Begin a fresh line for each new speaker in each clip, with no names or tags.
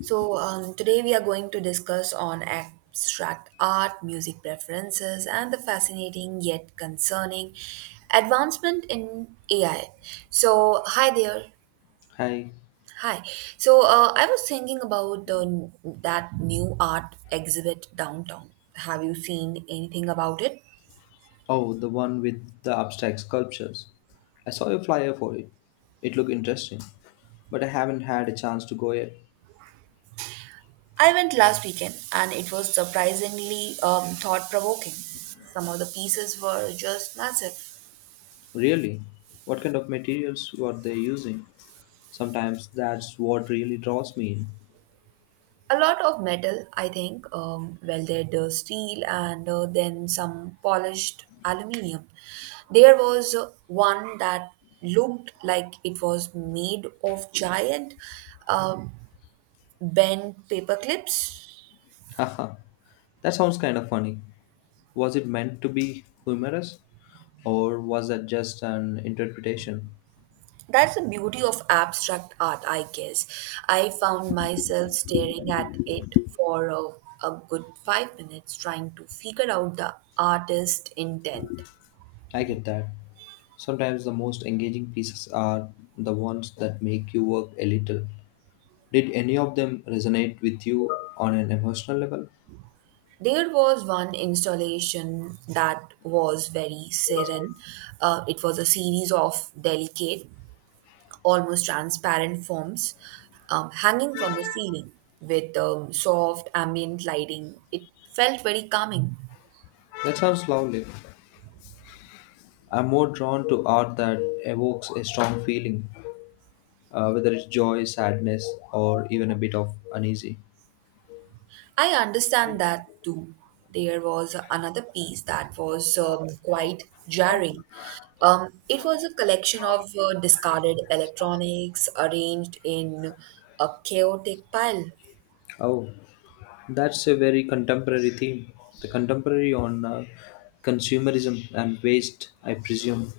Today we are going to discuss on abstract art, music preferences, and the fascinating yet concerning advancement in AI. So hi there.
Hi.
Hi. I was thinking about that new art exhibit downtown. Have you seen anything about it?
Oh, the one with the abstract sculptures. I saw a flyer for it. It looked interesting, but I haven't had a chance to go yet.
I went last weekend and it was surprisingly thought provoking. Some of the pieces were just massive.
Really? What kind of materials were they using? Sometimes that's what really draws me in.
A lot of metal, I think, welded steel and then some polished aluminium. There was one that looked like it was made of giant um, bent paper clips.
Haha. That sounds kind of funny. Was it meant to be humorous? Or was that just an interpretation?
That's the beauty of abstract art, I guess. I found myself staring at it for a good 5 minutes trying to figure out the artist's intent.
I get that. Sometimes the most engaging pieces are the ones that make you work a little. Did any of them resonate with you on an emotional level?
There was one installation that was very serene. It was a series of delicate, almost transparent forms hanging from the ceiling with soft ambient lighting. It felt very calming.
That sounds lovely. I'm more drawn to art that evokes a strong feeling, whether it's joy, sadness, or even a bit of uneasy.
I understand that too. There was another piece that was quite jarring. It was a collection of discarded electronics arranged in a chaotic pile.
Oh, that's a very contemporary theme. The contemporary on consumerism and waste, I presume.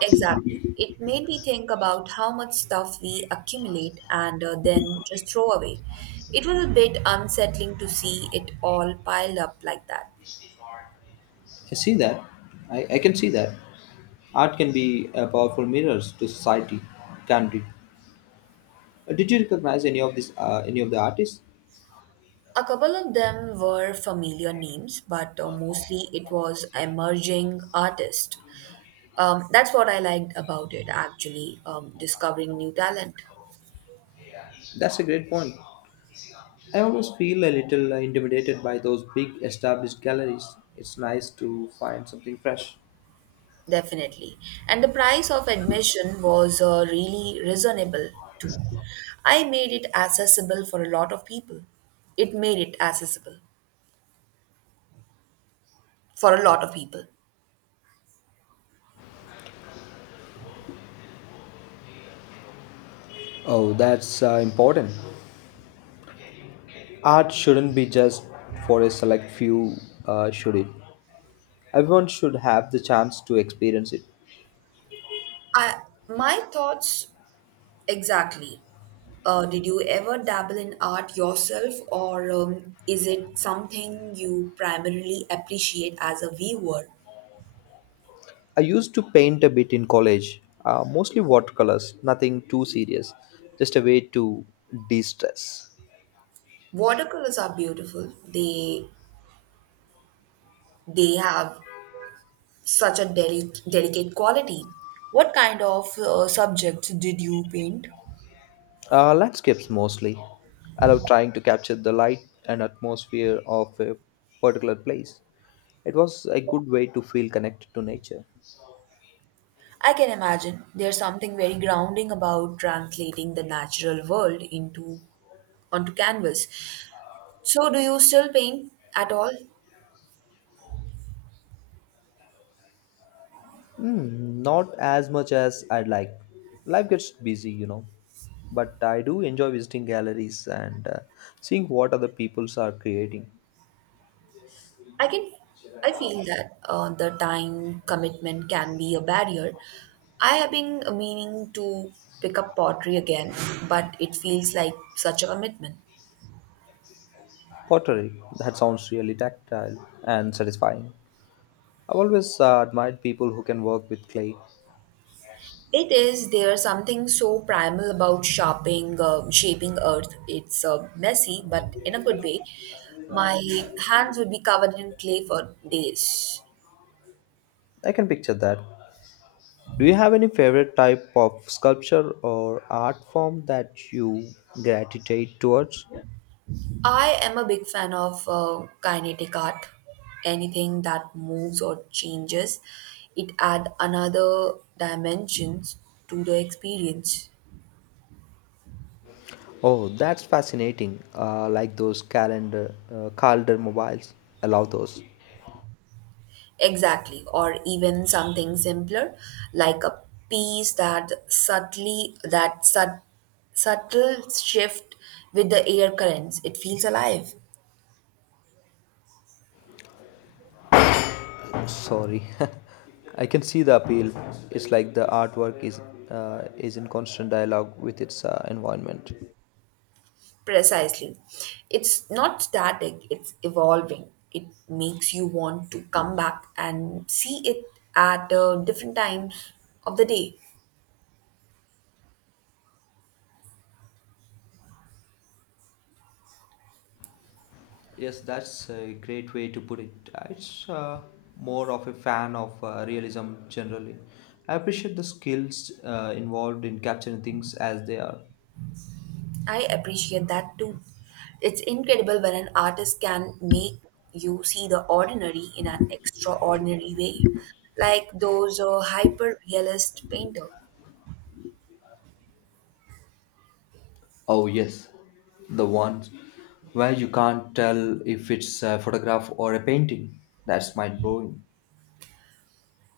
Exactly. It made me think about how much stuff we accumulate and then just throw away. It was a bit unsettling to see it all piled up like that.
I see that. I can see that. Art can be a powerful mirrors to society, can't it? Did you recognize any of this? Any of the artists?
A couple of them were familiar names, but mostly it was emerging artists. That's what I liked about it, actually, discovering new talent.
That's a great point. I always feel a little intimidated by those big established galleries. It's nice to find something fresh.
Definitely. And the price of admission was really reasonable too. I made it accessible for a lot of people. It made it accessible for a lot of people.
Oh, that's important. Art shouldn't be just for a select few, should it? Everyone should have the chance to experience it.
I, my thoughts exactly. Did you ever dabble in art yourself, or is it something you primarily appreciate as a viewer?
I used to paint a bit in college, mostly watercolors, nothing too serious, just a way to de stress.
Watercolors are beautiful. They have such a delicate quality. What kind of subjects did you paint?
Landscapes mostly. I love trying to capture the light and atmosphere of a particular place. It was a good way to feel connected to nature.
I can imagine there's something very grounding about translating the natural world into onto canvas. So, do you still paint at all?
Mm, not as much as I'd like. Life gets busy. But I do enjoy visiting galleries and seeing what other peoples are creating.
I can, I feel that the time commitment can be a barrier. I have been meaning to pick up pottery again, but it feels like such a commitment.
Pottery, that sounds really tactile and satisfying. I've always admired people who can work with clay.
It is. There's something so primal about shaping earth. It's messy, but in a good way. My hands would be covered in clay for days.
I can picture that. Do you have any favorite type of sculpture or art form that you gravitate towards?
I am a big fan of kinetic art. Anything that moves or changes, it adds another dimensions to the experience.
Oh, that's fascinating. Like those calendar mobiles. Allow those.
Exactly, or even something simpler, like a piece that subtle shift with the air currents. It feels alive.
Sorry, I can see the appeal. It's like the artwork is in constant dialogue with its environment.
Precisely, it's not static. It's evolving. It makes you want to come back and see it at different times of the day.
Yes, that's a great way to put it. It's more of a fan of realism generally. I appreciate the skills involved in capturing things as they are.
I appreciate that too. It's incredible when an artist can make you see the ordinary in an extraordinary way, like those hyper realist painter.
Oh, yes, the ones where you can't tell if it's a photograph or a painting. That's mind blowing.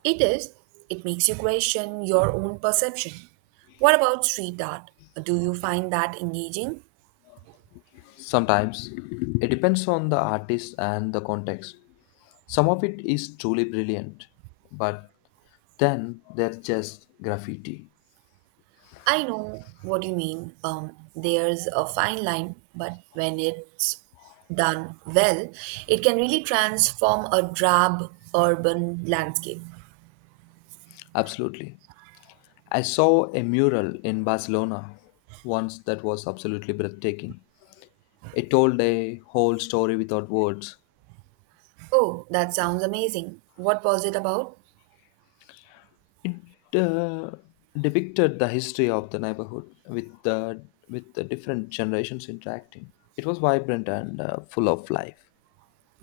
It is, it makes you question your own perception. What about street art? Do you find that engaging?
Sometimes it depends on the artist and the context. Some of it is truly brilliant, but then there's just graffiti.
I know what you mean. There's a fine line, but when it's done well, it can really transform a drab urban landscape.
Absolutely. I saw a mural in Barcelona once that was absolutely breathtaking. It told a whole story without words.
Oh, that sounds amazing. What was it about?
It uh, depicted the history of the neighborhood with the different generations interacting. It was vibrant and full of life.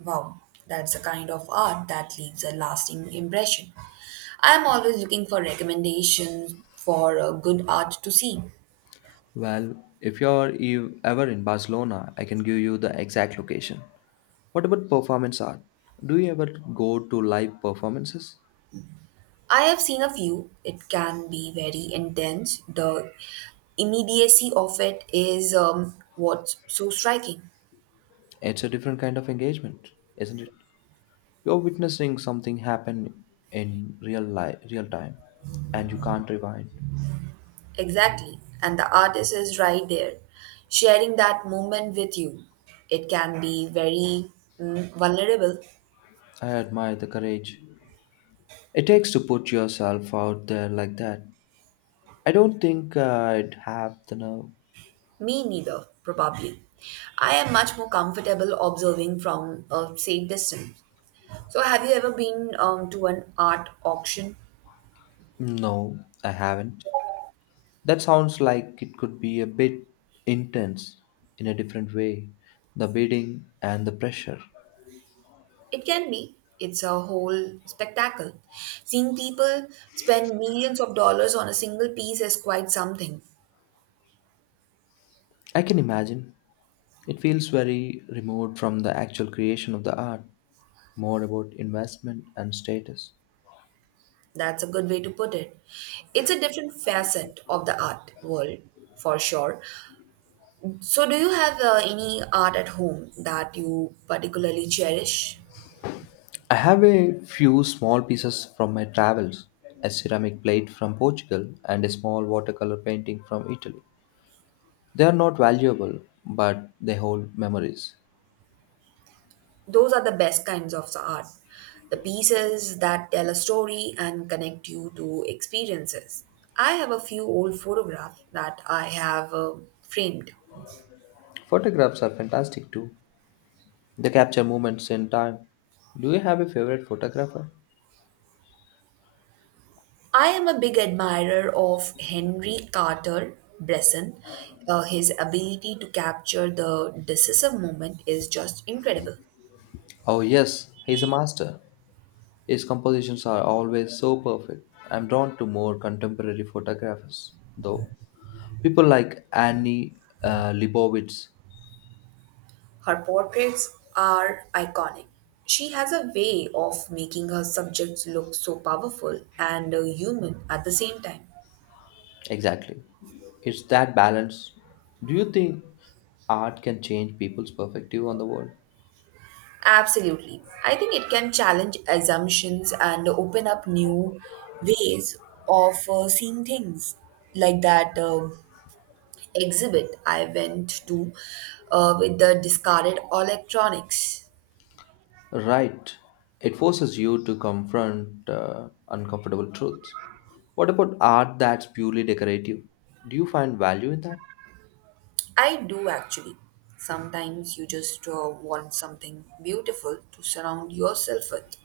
Wow, that's a kind of art that leaves a lasting impression. I am always looking for recommendations for good art to see.
Well, if you're ever in Barcelona, I can give you the exact location. What about performance art? Do you ever go to live performances?
I have seen a few. It can be very intense. The immediacy of it is what's so striking.
It's a different kind of engagement, isn't it? You're witnessing something happen in real life, real time, and you can't rewind.
Exactly. And the artist is right there, sharing that moment with you. It can be very vulnerable.
I admire the courage it takes to put yourself out there like that. I don't think I'd have the nerve.
Me neither, probably. I am much more comfortable observing from a safe distance. So, have you ever been to an art auction?
No, I haven't. That sounds like it could be a bit intense in a different way. The bidding and the pressure.
It can be. It's a whole spectacle. Seeing people spend millions of dollars on a single piece is quite something.
I can imagine. It feels very remote from the actual creation of the art, more about investment and status.
That's a good way to put it. It's a different facet of the art world, for sure. So, do you have any art at home that you particularly cherish?
I have a few small pieces from my travels, a ceramic plate from Portugal and a small watercolor painting from Italy. They are not valuable, but they hold memories.
Those are the best kinds of art. The pieces that tell a story and connect you to experiences. I have a few old photographs that I have framed.
Photographs are fantastic too. They capture moments in time. Do you have a favorite photographer?
I am a big admirer of Henry Carter Bresson. His ability to capture the decisive moment is just incredible.
Oh, yes, he's a master. His compositions are always so perfect. I'm drawn to more contemporary photographers, though. People like Annie Leibovitz.
Her portraits are iconic. She has a way of making her subjects look so powerful and human at the same time.
Exactly. It's that balance. Do you think art can change people's perspective on the world?
Absolutely. I think it can challenge assumptions and open up new ways of seeing things, like that exhibit I went to with the discarded electronics.
Right. It forces you to confront uncomfortable truths. What about art that's purely decorative? Do you find value in that?
I do actually. Sometimes you just want something beautiful to surround yourself with.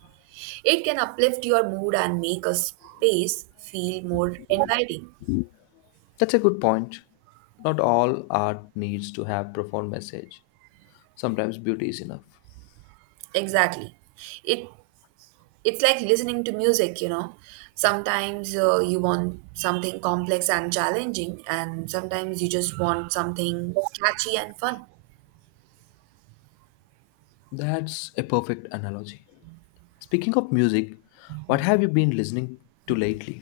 It can uplift your mood and make a space feel more inviting.
That's a good point. Not all art needs to have profound message. Sometimes beauty is enough.
Exactly. It it's like listening to music, you know. Sometimes you want something complex and challenging, and sometimes you just want something catchy and fun.
That's a perfect analogy. Speaking of music, what have you been listening to lately?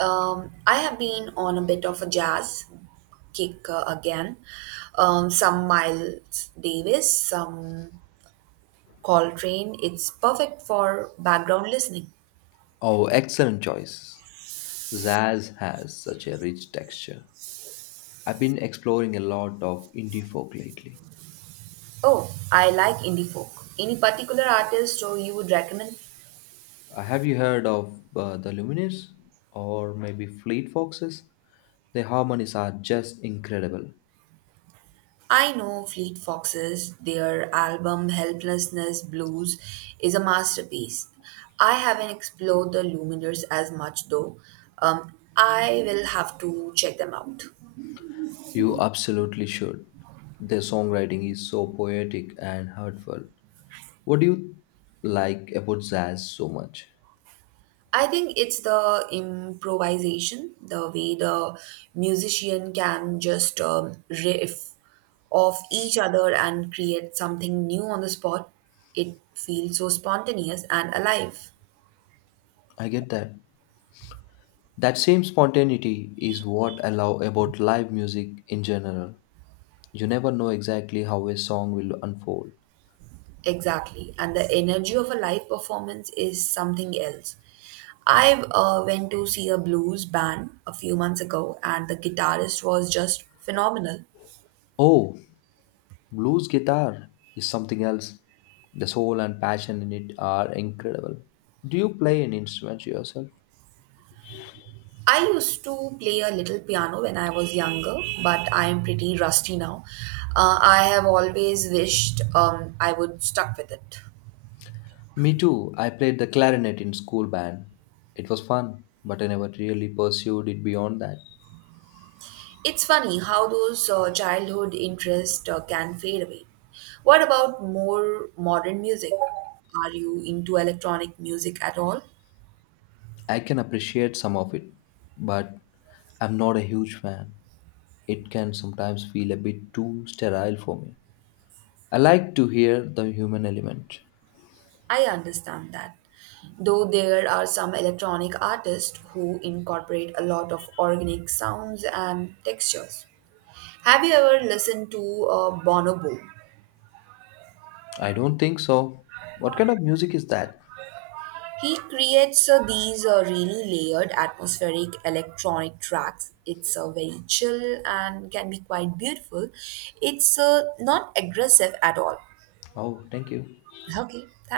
I have been on a bit of a jazz kick again. Some Miles Davis, some Coltrane. It's perfect for background listening.
Oh, excellent choice. Zazz has such a rich texture. I've been exploring a lot of indie folk lately.
Oh, I like indie folk. Any particular artist or you would recommend?
Have you heard of the Lumineers or maybe Fleet Foxes? Their harmonies are just incredible.
I know Fleet Foxes, their album Helplessness Blues is a masterpiece. I haven't explored the Luminers as much though. I will have to check them out.
You absolutely should. Their songwriting is so poetic and heartfelt. What do you like about jazz so much?
I think it's the improvisation, the way the musician can just riff off each other and create something new on the spot. It feels so spontaneous and alive.
I get that. That same spontaneity is what I love about live music in general. You never know exactly how a song will unfold.
Exactly. And the energy of a live performance is something else. I went to see a blues band a few months ago, and the guitarist was just phenomenal.
Oh, blues guitar is something else. The soul and passion in it are incredible. Do you play an instrument yourself?
I used to play a little piano when I was younger, but I am pretty rusty now. I have always wished I would stuck with it.
Me too. I played the clarinet in school band. It was fun, but I never really pursued it beyond that.
It's funny how those childhood interests can fade away. What about more modern music? Are you into electronic music at all?
I can appreciate some of it, but I'm not a huge fan. It can sometimes feel a bit too sterile for me. I like to hear the human element.
I understand that. Though there are some electronic artists who incorporate a lot of organic sounds and textures. Have you ever listened to Bonobo?
I don't think so. What kind of music is that?
He creates these really layered atmospheric electronic tracks. It's very chill and can be quite beautiful. It's not aggressive at all.
Oh, thank you.
Okay,